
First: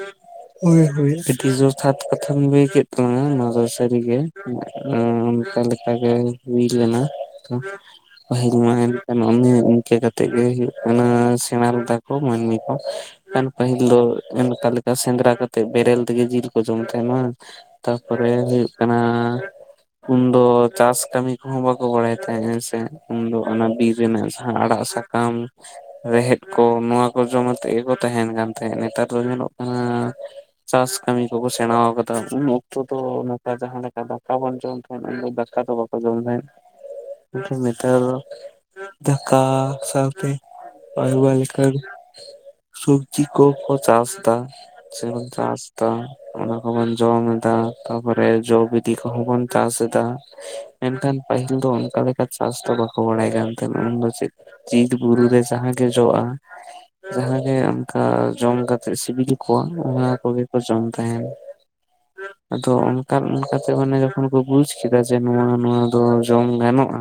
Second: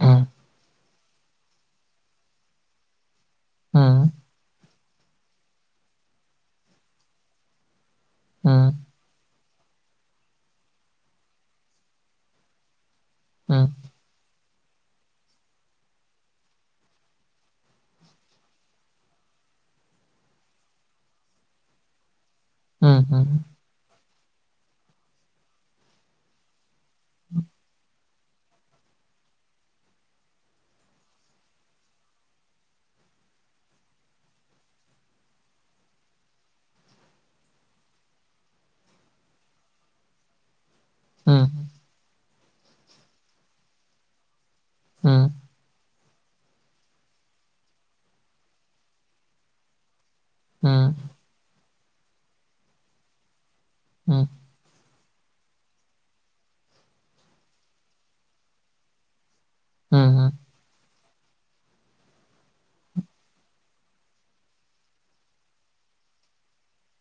ᱦᱩᱸ ᱦᱳᱭ ᱦᱳᱭ ᱟᱹᱰᱤ ᱡᱚᱛᱷᱟᱛ ᱠᱟᱛᱷᱟᱢ ᱞᱟᱹᱭ ᱠᱮᱫ ᱛᱟᱞᱟᱝᱟ᱾ ᱚᱱᱟ ᱫᱚ ᱦᱩᱸ ᱥᱟᱹᱨᱤᱜᱮ ᱟᱸ ᱚᱱᱠᱟ ᱞᱮᱠᱟ ᱜᱮ ᱦᱩᱭ ᱞᱮᱱᱟ᱾ ᱯᱟᱹᱦᱤᱞ ᱦᱩᱸ ᱢᱟ ᱮᱱᱠᱷᱟᱱ ᱚᱱᱮ ᱤᱱᱠᱟᱹ ᱠᱟᱛᱮᱜ ᱜᱮ ᱦᱩᱭᱩᱜ ᱠᱟᱱᱟ ᱥᱮᱬᱟ ᱞᱮᱫᱟ ᱠᱚ ᱢᱟᱹᱱᱢᱤ ᱠᱚ᱾ ᱠᱟᱱ ᱦᱩᱸ ᱯᱟᱹᱦᱤᱞ ᱫᱚ ᱮᱱᱠᱟ ᱞᱮᱠᱟ ᱥᱮᱸᱫᱽᱨᱟ ᱠᱟᱛᱮᱜ ᱵᱮᱨᱮᱞ ᱛᱮᱜᱮ ᱡᱤᱞ ᱠᱚ ᱡᱚᱢ ᱛᱟᱦᱮᱸᱱᱟ ᱵᱟᱝ᱾ ᱛᱟᱯᱚᱨᱮ ᱦᱩᱭᱩᱜ ᱠᱟᱱᱟ ᱩᱱ ᱫᱚ ᱪᱟᱥ ᱠᱟᱹᱢᱤ ᱠᱚᱦᱚᱸ ᱵᱟᱠᱚ ᱵᱟᱲᱟᱭ ᱛᱟᱦᱮᱸᱫ ᱾ ᱦᱮᱸ ᱥᱮ? ᱦᱩᱸ ᱦᱩᱸ ᱚᱱᱟ ᱵᱤᱨ ᱨᱮᱱᱟᱜ ᱡᱟᱦᱟᱸ ᱟᱲᱟᱜ ᱥᱟᱠᱟᱢ ᱨᱮᱦᱮᱫ ᱠᱚ ᱱᱚᱣᱟ ᱠᱚ ᱡᱚᱢ ᱠᱟᱛᱮᱫ ᱜᱮᱠᱚ ᱛᱟᱦᱮᱱ ᱠᱟᱱ ᱛᱟᱦᱮᱸᱫ ᱾ ᱱᱮᱛᱟᱨ ᱫᱚ ᱧᱮᱞᱚᱜ ᱠᱟᱱᱟ ᱪᱟᱥ ᱠᱟᱹᱢᱤ ᱠᱚᱠᱚ ᱥᱮᱬᱟᱣ ᱟᱠᱟᱫᱟ ᱾ ᱩᱱ ᱚᱠᱛᱚ ᱫᱚ ᱱᱚᱝᱠᱟ ᱡᱟᱦᱟᱸ ᱞᱮᱠᱟ ᱫᱟᱠᱟ ᱵᱚᱱ ᱡᱚᱢ ᱛᱟᱦᱮᱸᱫ ᱚᱱᱟ ᱫᱟᱠᱟ ᱫᱚ ᱵᱟᱝ ᱠᱚ ᱡᱚᱢ ᱛᱟᱦᱮᱸᱫ ᱾ ᱱᱤᱛ ᱫᱟᱠᱟ ᱥᱟᱶᱛᱮ ᱟᱭᱢᱟ ᱦᱩᱸ ᱞᱮᱠᱟᱱ ᱥᱚᱵᱡᱤ ᱠᱚ ᱠᱚ ᱪᱟᱥ ᱫᱟ ᱾ ᱥᱮ ᱦᱩᱸ ᱵᱚᱱ ᱪᱟᱥ ᱫᱟ ᱾ ᱚᱱᱟ ᱠᱚᱵᱚᱱ ᱡᱚᱢ ᱮᱫᱟ ᱾ ᱛᱟᱯᱚᱨᱮ ᱡᱚ-ᱵᱤᱞᱤ ᱠᱚᱦᱚᱸ ᱵᱚᱱ ᱪᱟᱥ ᱮᱫᱟ ᱾ ᱦᱩᱸ ᱢᱮᱱᱠᱷᱟᱱ ᱯᱟᱹᱦᱤᱞ ᱫᱚ ᱚᱱᱠᱟ ᱞᱮᱠᱟ ᱪᱟᱥ ᱫᱚ ᱵᱟᱠᱚ ᱵᱟᱲᱟᱭ ᱠᱟᱱ ᱛᱟᱦᱮᱱᱟ ᱾ᱩᱱᱫᱚ ᱦᱩᱸ ᱪᱮᱫ ᱵᱤᱨ ᱵᱩᱨᱩ ᱨᱮ ᱡᱟᱦᱟᱸ ᱜᱮ ᱡᱚᱜᱼᱟ ᱾ ᱡᱟᱦᱟᱸ ᱜᱮ ᱚᱱᱠᱟ ᱡᱚᱢ ᱠᱟᱛᱮᱫ ᱥᱤᱵᱤᱞ ᱠᱚᱣᱟ ᱦᱩᱸ ᱚᱱᱟ ᱠᱚᱜᱮ ᱠᱚ ᱡᱚᱢ ᱛᱟᱦᱮᱫ ᱾ ᱟᱫᱚ ᱚᱱᱠᱟ ᱚᱱᱠᱟᱛᱮ ᱚᱱᱮ ᱡᱚᱠᱷᱚᱱ ᱠᱚ ᱵᱩᱡᱷ ᱠᱮᱫᱟ ᱡᱮ ᱱᱚᱣᱟ ᱱᱚᱣᱟ ᱫᱚ ᱡᱚᱢ ᱜᱟᱱᱚᱜᱼᱟ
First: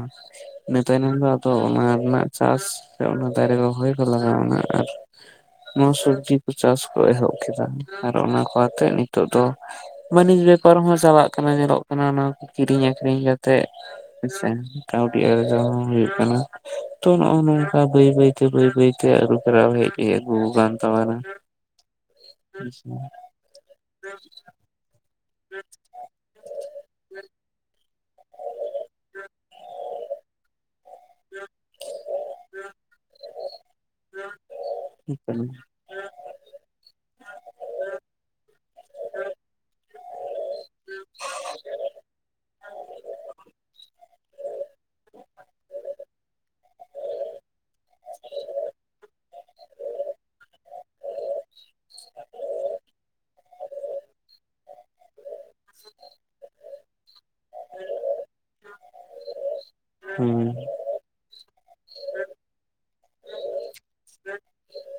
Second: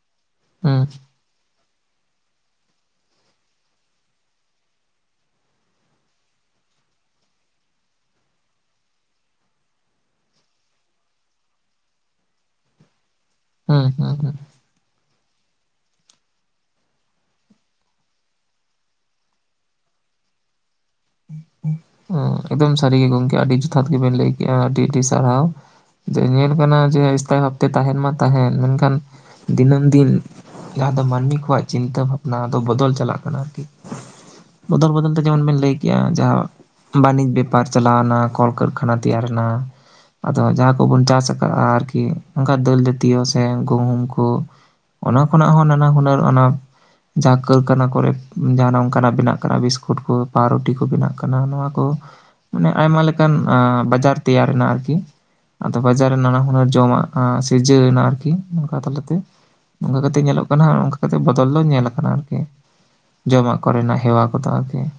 ᱤᱱᱟᱹ ᱦᱩᱸ ᱛᱟᱭᱱᱚᱢ ᱫᱚ ᱛᱚ ᱚᱱᱟ ᱨᱮᱱᱟᱜ ᱪᱟᱥ ᱚᱱᱟ ᱫᱟᱨᱮ ᱨᱚᱦᱚᱭ ᱠᱚ ᱞᱟᱜᱟᱣ ᱮᱱᱟ ᱟᱨ ᱱᱚᱣᱟ ᱥᱚᱵᱡᱤ ᱠᱚ ᱪᱟᱥ ᱠᱚ ᱮᱦᱚᱵ ᱠᱮᱫᱟ ᱟᱨ ᱚᱱᱟ ᱠᱚ ᱟᱛᱮᱫ ᱱᱤᱛᱚᱜ ᱫᱚ ᱵᱟᱹᱱᱤᱡᱽ ᱵᱮᱯᱟᱨ ᱦᱚᱸ ᱪᱟᱞᱟᱜ ᱠᱟᱱᱟ ᱧᱮᱞᱚᱜ ᱠᱟᱱᱟ ᱚᱱᱟ ᱠᱚ ᱠᱤᱨᱤᱧ ᱟᱠᱷᱨᱤᱧ ᱠᱟᱛᱮᱫ ᱛᱮ ᱦᱩᱸ ᱦᱩᱸ ᱦᱮᱸ ᱦᱩᱸ ᱥᱮ ᱠᱟᱹᱣᱰᱤ ᱟᱨᱡᱟᱣ ᱦᱚᱸ ᱦᱩᱭᱩᱜ ᱠᱟᱱᱟ ᱾ ᱛᱚ ᱱᱚᱜᱼᱚ ᱱᱚᱝᱠᱟ ᱵᱟᱹᱭ ᱵᱟᱹᱭᱛᱮ ᱵᱟᱹᱭ ᱵᱟᱹᱭᱛᱮ ᱟᱹᱨᱩ ᱯᱷᱮᱨᱟᱣ ᱦᱮᱡ ᱟᱹᱜᱩᱣᱟᱠᱟᱱ ᱮᱠᱫᱚᱢ ᱥᱟᱹᱨᱤ ᱜᱮ ᱜᱚᱢᱠᱮ ᱾ ᱟᱹᱰᱤ ᱡᱚᱛᱷᱟᱛ ᱜᱮᱵᱮᱱ ᱞᱟᱹᱭ ᱠᱮᱫᱼᱟ ᱟᱹᱰᱤ ᱟᱹᱰᱤ ᱥᱟᱨᱦᱟᱣ ᱾ ᱡᱮ ᱧᱮᱞ ᱠᱟᱱᱟ ᱡᱮ ᱮᱥᱛᱟᱭ ᱵᱷᱟᱵᱛᱮ ᱛᱟᱦᱮᱱ ᱢᱟ ᱛᱟᱦᱮᱱ ᱢᱮᱱᱠᱷᱟᱱ ᱫᱤᱱᱟᱹᱢ ᱫᱤᱱ ᱡᱟᱦᱟᱸ ᱫᱚ ᱢᱟᱹᱱᱢᱤ ᱠᱚᱣᱟᱜ ᱪᱤᱱᱛᱟᱹ ᱵᱷᱟᱵᱽᱱᱟ ᱫᱚ ᱵᱚᱫᱚᱞ ᱪᱟᱞᱟᱜ ᱠᱟᱱᱟ ᱟᱨᱠᱤ ᱾ ᱵᱚᱫᱚᱞ ᱵᱚᱫᱚᱞ ᱦᱮᱸ ᱛᱮ ᱮᱠᱟᱞ ᱡᱮᱚᱱ ᱵᱮᱱ ᱞᱟᱹᱭ ᱡᱟᱦᱟᱸ ᱵᱟᱹᱱᱤᱡᱽ ᱵᱮᱯᱟᱨ ᱪᱟᱞᱟᱣᱱᱟ ᱠᱚᱞ ᱠᱟᱨᱠᱷᱟᱱᱟ ᱛᱮᱭᱟᱨ ᱮᱱᱟ ᱟᱫᱚ ᱡᱟᱦᱟᱸ ᱠᱚᱵᱚᱱ ᱪᱟᱥ ᱟᱠᱟᱫᱼᱟ ᱟᱨᱠᱤ ᱚᱱᱠᱟ ᱫᱟᱹᱞ ᱡᱟᱹᱛᱤᱭᱚ ᱥᱮ ᱜᱩᱦᱩᱢ ᱠᱚ ᱚᱱᱟ ᱠᱷᱚᱱᱟᱜ ᱦᱚᱸ ᱱᱟᱱᱟ ᱦᱩᱱᱟᱹᱨ ᱚᱱᱟ ᱡᱟᱦᱟᱸ ᱠᱟᱹᱨᱠᱷᱟᱱᱟ ᱠᱚᱨᱮ ᱡᱟᱦᱟ ᱚᱱᱠᱟᱱᱟᱜ ᱵᱮᱱᱟᱜ ᱠᱟᱱᱟ ᱵᱤᱥᱠᱩᱴ ᱠᱚ ᱠᱚ ᱵᱮᱱᱟᱜ ᱠᱟᱱᱟ ᱱᱚᱣᱟ ᱠᱚ ᱢᱟᱱᱮ ᱟᱭᱢᱟ ᱞᱮᱠᱟᱱ ᱵᱟᱡᱟᱨ ᱛᱮᱭᱟᱨ ᱮᱱᱟ ᱟᱨᱠᱤ ᱟᱫᱚ ᱵᱟᱡᱟᱨ ᱨᱮ ᱱᱟᱱᱟ ᱦᱩᱱᱟᱹᱨ ᱡᱚᱢᱟᱜᱼᱟ ᱥᱤᱨᱡᱟᱹᱣ ᱮᱱᱟ ᱟᱨᱠᱤ ᱱᱚᱝᱠᱟ ᱛᱟᱞᱟᱛᱮ ᱾ ᱱᱚᱝᱠᱟ ᱠᱟᱛᱮᱫ ᱧᱮᱞᱚᱜ ᱠᱟᱱᱟ ᱱᱚᱝᱠᱟ ᱠᱟᱛᱮ ᱵᱚᱫᱚᱞ ᱫᱚ ᱧᱮᱞ ᱟᱠᱟᱱᱟ ᱟᱨᱠᱤ ᱾ ᱡᱚᱢᱟᱜ ᱠᱚᱨᱮᱱᱟᱜ ᱦᱮᱣᱟ ᱠᱚᱫᱚ ᱟᱨᱠᱤ ᱾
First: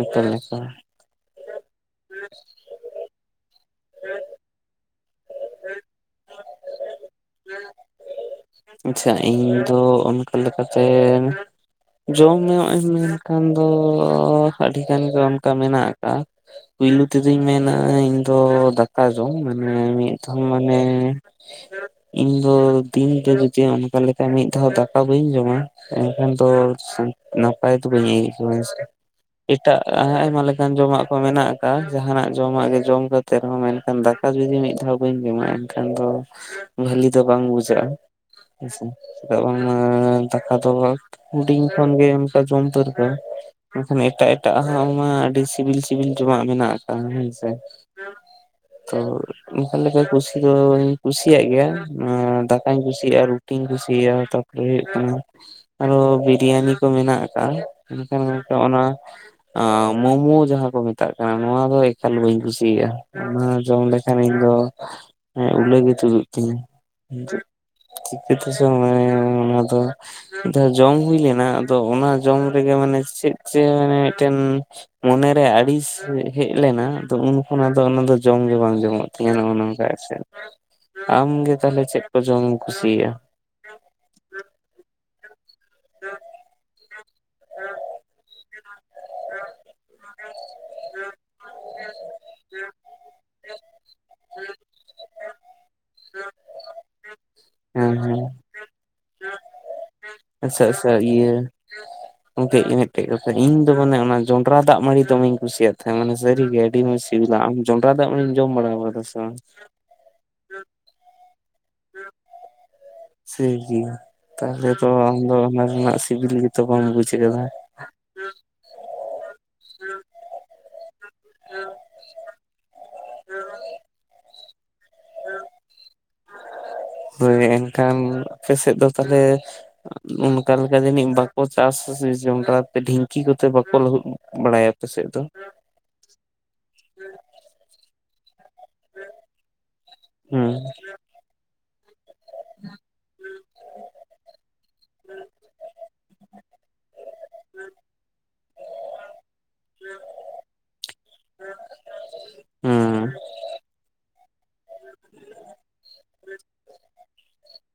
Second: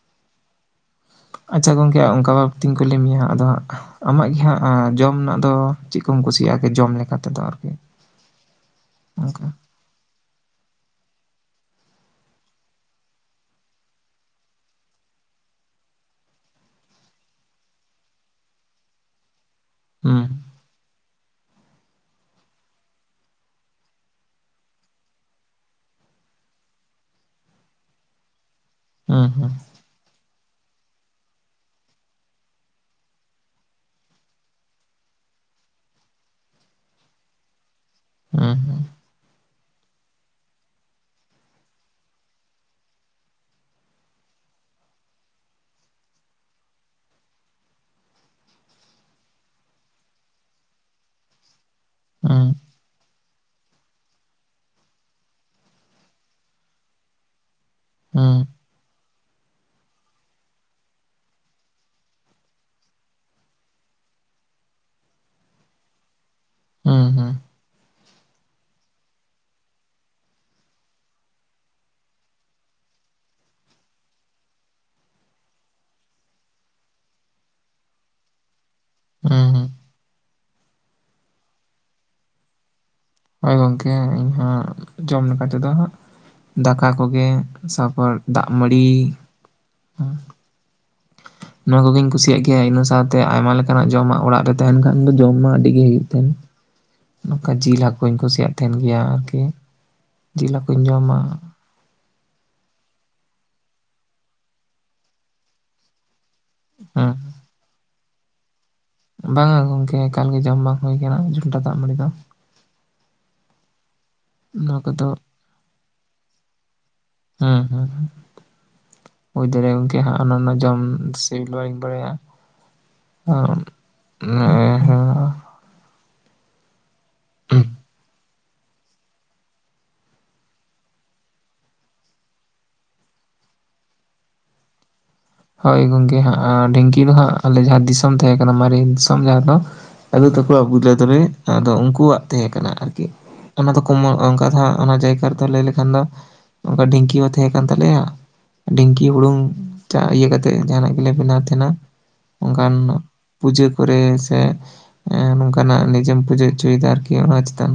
ᱮᱠᱫᱚᱢ ᱮᱠᱫᱚᱢ ᱾ ᱟᱪᱪᱷᱟ ᱜᱚᱢᱠᱮ ᱚᱱᱠᱟ ᱵᱟᱵᱛᱤᱧ ᱠᱩᱞᱤ ᱢᱮᱭᱟ ᱦᱟᱸᱜ ᱟᱫᱚ ᱦᱟᱸᱜ ᱟᱢᱟᱜ ᱜᱮ ᱦᱟᱸᱜ ᱡᱚᱢ ᱨᱮᱱᱟᱜ ᱫᱚ ᱪᱮᱫ ᱠᱚᱢ ᱠᱩᱥᱤᱭᱟᱜᱼᱟ? ᱟᱨᱠᱤ ᱡᱚᱢ ᱞᱮᱠᱟ ᱛᱮᱫᱚ ᱟᱨᱠᱤ ᱛᱚ ᱚᱱᱠᱟ ᱞᱮᱠᱟᱛᱮ ᱡᱚᱢ ᱦᱚᱸ ᱮᱢ ᱢᱮᱱᱠᱷᱟᱱ ᱫᱚ ᱟᱹᱰᱤ ᱜᱟᱱ ᱜᱮ ᱚᱱᱠᱟ ᱢᱮᱱᱟᱜ ᱟᱠᱟ-ᱟ ᱾ ᱯᱩᱭᱞᱩ ᱛᱮᱫᱚᱧ ᱢᱮᱱᱟ ᱤᱧ ᱫᱚ ᱫᱟᱠᱟ ᱡᱚᱢ ᱢᱟᱱᱮ ᱢᱤᱫ ᱦᱩᱸ ᱢᱟᱱᱮ ᱤᱧ ᱫᱚ ᱫᱤᱱ ᱜᱮ ᱡᱩᱫᱤ ᱚᱱᱠᱟ ᱞᱮᱠᱟ ᱢᱤᱫ ᱫᱷᱟᱣ ᱫᱟᱠᱟ ᱵᱟᱹᱧ ᱡᱚᱢᱟ ᱮᱱ ᱠᱷᱟᱱ ᱫᱚ ᱱᱟᱯᱟᱭ ᱫᱚ ᱵᱟᱹᱧ ᱟᱹᱭ ᱦᱩᱸ ᱦᱩᱸ ᱮᱴᱟᱜ ᱟᱭᱢᱟ ᱞᱮᱠᱟᱱ ᱡᱚᱢᱟᱜ ᱠᱚ ᱢᱮᱱᱟᱜ ᱟᱠᱟᱫ-ᱟ ᱾ ᱡᱟᱦᱟᱱᱟᱜ ᱡᱚᱢᱟᱜ ᱜᱮ ᱡᱚᱢ ᱠᱟᱛᱮ ᱨᱮᱦᱚᱸ ᱢᱮᱱᱠᱷᱟᱱ ᱫᱟᱠᱟ ᱡᱩᱫᱤ ᱢᱤᱫ ᱫᱷᱟᱣ ᱵᱟᱹᱧ ᱡᱚᱢᱟ, ᱮᱱᱠᱷᱟᱱ ᱫᱚ ᱵᱷᱟᱞᱤ ᱫᱚ ᱵᱟᱝ ᱵᱩᱡᱷᱟᱹᱜᱼᱟ ᱦᱩᱸ ᱾ ᱦᱮᱸᱥᱮ? ᱪᱮᱫᱟᱜ ᱵᱟᱝ ᱫᱟᱠᱟ ᱫᱚ ᱦᱩᱰᱤᱧ ᱠᱷᱚᱱ ᱜᱮ ᱚᱱᱠᱟ ᱡᱚᱢ ᱯᱟᱹᱨᱠᱟᱹᱣ ᱢᱮᱱᱠᱷᱟᱱ ᱮᱴᱟᱜ ᱮᱴᱟᱜ ᱦᱟᱸᱜ ᱢᱟ ᱟᱹᱰᱤ ᱥᱤᱵᱤᱞ ᱥᱤᱵᱤᱞ ᱡᱚᱢᱟᱜ ᱢᱮᱱᱟᱜ ᱟᱠᱟᱫ-ᱟ ᱦᱮᱸᱥᱮ᱾ [unintelligible] ᱞᱮᱠᱟ ᱠᱩᱥᱤ ᱫᱚᱧ ᱠᱩᱥᱤᱭᱟᱜ ᱜᱮᱭᱟ ᱦᱩᱸ ᱫᱟᱠᱟᱧ ᱠᱩᱥᱤᱭᱟᱜ-ᱟ ᱨᱩᱴᱤᱧ ᱠᱩᱥᱤᱭᱟᱜ-ᱟ᱾ ᱦᱩᱭᱩᱜ ᱠᱟᱱᱟ ᱟᱨᱚ ᱵᱤᱨᱭᱟᱱᱤ ᱠᱚ ᱢᱮᱱᱟᱜ ᱟᱠᱟᱜ-ᱟ, ᱢᱮᱱᱠᱷᱟᱱ ᱦᱩᱸ ᱜᱚᱢᱠᱮ ᱚᱱᱟ ᱟᱸ ᱢᱳᱢᱳ ᱡᱟᱦᱟᱸ ᱠᱚ ᱢᱮᱛᱟᱜ ᱠᱟᱱᱟ ᱱᱚᱣᱟ ᱫᱚ ᱮᱠᱟᱞ ᱵᱟᱹᱧ ᱠᱩᱥᱤᱭᱟᱜ-ᱟ, ᱚᱱᱟ ᱡᱚᱢ ᱞᱮᱠᱷᱟᱱ ᱤᱧ ᱫᱚ ᱦᱮᱸ ᱩᱞᱟᱹ ᱜᱮ ᱛᱩᱫᱩᱜ ᱛᱤᱧᱟᱹ, ᱦᱩᱸ ᱩᱸ ᱦᱩᱸ ᱪᱮᱜ ᱪᱤᱠᱟᱹ ᱛᱮ [inaudible] ᱚᱱᱮ ᱚᱱᱟ ᱫᱚ᱾ ᱫᱚ ᱡᱚᱢ ᱦᱩᱭ ᱞᱮᱱᱟ ᱟᱫᱚ ᱚᱱᱟ ᱡᱚᱢ ᱨᱮᱜᱮ ᱢᱟᱱᱮ ᱪᱮᱫ ᱪᱚᱜ ᱢᱟᱱᱮ ᱢᱤᱫᱴᱮᱱ ᱢᱚᱱᱮ ᱨᱮ ᱟᱲᱤᱥ ᱦᱮᱡ ᱞᱮᱱᱟ ᱛᱚ ᱩᱱ ᱠᱷᱚᱱ ᱟᱫᱚ ᱚᱱᱟ ᱫᱚ ᱡᱚᱢ ᱜᱮ ᱵᱟᱝ ᱡᱚᱢᱚᱜ ᱛᱤᱧᱟ ᱦᱩᱸ ᱱᱚᱜ ᱚᱱᱟ᱾ ᱦᱩᱸ ᱱᱚᱠᱟ ᱜᱮᱥᱮᱜ᱾ ᱟᱢᱜᱮ ᱛᱟᱦᱚᱞᱮ ᱪᱮᱫ ᱠᱚ ᱡᱚᱢᱮᱢ ᱠᱩᱥᱤᱭᱟᱜ-ᱟ? ᱦᱚᱭ ᱜᱚᱝᱠᱮ ᱤᱧ ᱦᱚᱸ ᱡᱚᱢ ᱞᱮᱠᱟ ᱛᱮᱫᱚ ᱦᱟᱸᱜ ᱫᱟᱠ ᱠᱟ ᱠᱚᱜᱮ ᱥᱟᱨᱯᱚᱨ ᱫᱟᱜ ᱢᱟᱹᱲᱤ, ᱟ [unintelligible] ᱱᱚᱣᱟ ᱠᱚᱜᱤᱧ ᱠᱩᱥᱤᱭᱟᱜ ᱜᱮᱭᱟ ᱤᱱᱟᱹ ᱥᱟᱶᱛᱮ ᱟᱭᱢᱟ ᱞᱮᱠᱟᱱᱟᱜ ᱡᱚᱢᱟᱜ ᱚᱲᱟᱜ ᱨᱮ ᱛᱮᱦᱮᱱ ᱠᱷᱟᱱ ᱫᱚ ᱡᱚᱢ ᱢᱟ ᱟᱹᱰᱤ ᱜᱮ ᱦᱩᱭᱩᱜ ᱛᱮᱦᱮᱸᱱ ᱾ ᱱᱚᱠᱟ ᱡᱤᱞ ᱦᱮᱸ ᱦᱟᱠᱩᱧ ᱦᱮᱸ ᱠᱩᱥᱤᱭᱟᱜ ᱛᱮᱦᱮᱱ ᱜᱮᱭᱟ ᱟᱨᱠᱤ ᱡᱤᱞ ᱟᱪᱪᱷᱟ ᱦᱟᱹᱠᱩᱧ ᱟᱪᱪᱷᱟ ᱡᱚᱢᱟ ᱾ ᱤᱭᱟᱹ ᱜᱚᱝᱠᱮ ᱤᱧ ᱢᱤᱫᱴᱮᱡ ᱠᱟᱛᱷᱟ ᱤᱧ ᱫᱚ ᱢᱟᱱᱮ ᱚᱱᱟ ᱡᱚᱱᱰᱨᱟ ᱫᱟᱜ ᱢᱟᱹᱲᱤ ᱫᱚᱢᱮᱧ ᱠᱩᱥᱤᱭᱟᱜ ᱛᱟᱦᱮᱸᱱ ᱢᱟᱱᱮ ᱥᱟᱹᱨᱤ ᱜᱮ ᱟᱹᱰᱤ ᱢᱚᱡᱽ ᱦᱮᱸ ᱥᱤᱵᱤᱞᱟ ᱟᱢ ᱡᱚᱱᱰᱨᱟ ᱫᱟᱜ ᱢᱟᱹᱲᱤᱢ ᱡᱚᱢ ᱵᱟᱲᱟᱣ ᱠᱟᱫᱟ? ᱵᱟᱝᱟ ᱜᱚᱝᱠᱮ ᱮᱠᱟᱞ ᱜᱮ ᱡᱚᱢ ᱵᱟᱝ ᱦᱩᱭ ᱠᱟᱱᱟ ᱡᱚᱱᱨᱰᱟ ᱫᱟᱜ ᱢᱟᱹᱲᱤ ᱫᱚ ᱾ ᱥᱟᱹᱭ ᱜᱮ ᱛᱟᱦᱚᱞᱮ ᱱᱚᱣᱟ ᱛᱚ ᱠᱚᱫᱚ ᱟᱢ ᱫᱚ ᱚᱱᱟ ᱨᱮᱱᱟᱜ ᱥᱤᱵᱤᱞ ᱜᱮᱛᱚ ᱵᱟᱢ ᱵᱩᱡᱷᱟᱹᱣᱟ ᱾ [unintelligible] ᱦᱩᱭ ᱫᱟᱲᱮᱭᱟᱜ-ᱟ ᱜᱚᱝᱠᱮ ᱦᱟᱸᱜ ᱚᱱᱟ ᱡᱚᱢ ᱥᱤᱵᱤᱞ‌ ᱵᱹᱟᱧ ᱵᱟᱲᱟᱭᱟ ᱾ [unintelligible] ᱦᱳᱭ ᱮᱱᱠᱷᱟᱱ ᱟᱯᱮ ᱥᱮᱫ ᱫᱚ ᱛᱟᱦᱚᱞᱮ ᱟᱸᱫ ᱚᱱᱠᱟ ᱞᱮᱠᱟ ᱡᱟᱹᱱᱤᱡ ᱵᱟᱠᱚ ᱪᱟᱥᱟ ᱥᱮ ᱡᱚᱱᱰᱨᱟ ᱛᱮ ᱰᱷᱤᱝᱠᱤ ᱠᱚᱛᱮ ᱵᱟᱠᱚ ᱞᱟᱹᱦᱩᱫ ᱵᱟᱲᱟᱭᱟ ᱾ ᱟᱯᱮ ᱥᱮᱜ ᱫᱚ ᱦᱚᱭ ᱜᱚᱝᱠᱮ ᱦᱟᱸᱜ ᱟᱸ ᱰᱷᱤᱝᱠᱤ ᱫᱚ ᱦᱟᱸᱜ ᱟᱞᱮ ᱡᱟᱦᱟᱸ ᱫᱤᱥ ᱥᱚᱢ ᱛᱟᱦᱮᱸ ᱠᱟᱱᱟ ᱢᱟᱨᱮ ᱫᱤᱥᱚᱢ ᱡᱟᱦᱟᱸ ᱫᱚ ᱫᱟᱫᱩ ᱦᱩᱸ ᱛᱟᱠᱚ ᱟᱜᱩ ᱞᱮᱫ ᱛᱚᱵᱮ ᱟᱫᱚ ᱩᱱᱠᱩᱣᱟᱜ ᱛᱮᱦᱮᱸ ᱠᱟᱱᱟ ᱟᱨᱠᱤ᱾ ᱚᱱᱟ ᱫᱚ ᱠᱩᱢᱚ ᱚ ᱠᱟᱛᱷᱟ ᱚᱱᱟ ᱡᱟᱭᱜᱟ ᱨᱮᱫᱚ ᱞᱟᱹᱭ ᱞᱮᱠᱷᱟᱱ ᱫᱚ ᱚᱝᱠᱟ ᱰᱷᱤᱝᱠᱤ ᱦᱚᱸ ᱛᱮᱦᱮᱸ ᱠᱟᱱ ᱛᱟᱞᱮᱭᱟ ᱰᱷᱤᱝᱠᱤ ᱦᱩᱲᱩᱝ ᱪᱟ ᱤᱭᱟᱹ ᱠᱟᱛᱮᱜ ᱡᱟᱦᱟᱸ ᱱᱟᱜ ᱜᱮᱞᱮ ᱵᱮᱱᱟᱣ ᱛᱟᱦᱮᱱᱟ ᱚᱱᱠᱟᱱ ᱦᱩᱸ ᱯᱩᱡᱟᱹ ᱠᱚᱨᱮ ᱥᱮ ᱮᱸ ᱱᱚᱝᱠᱟ ᱱᱟᱜ ᱱᱤᱡᱮᱢ ᱯᱩᱡᱟᱹ ᱩᱪᱩᱭ ᱫᱟ ᱟᱨᱠᱤ ᱚᱱᱟ ᱪᱮᱛᱟᱱ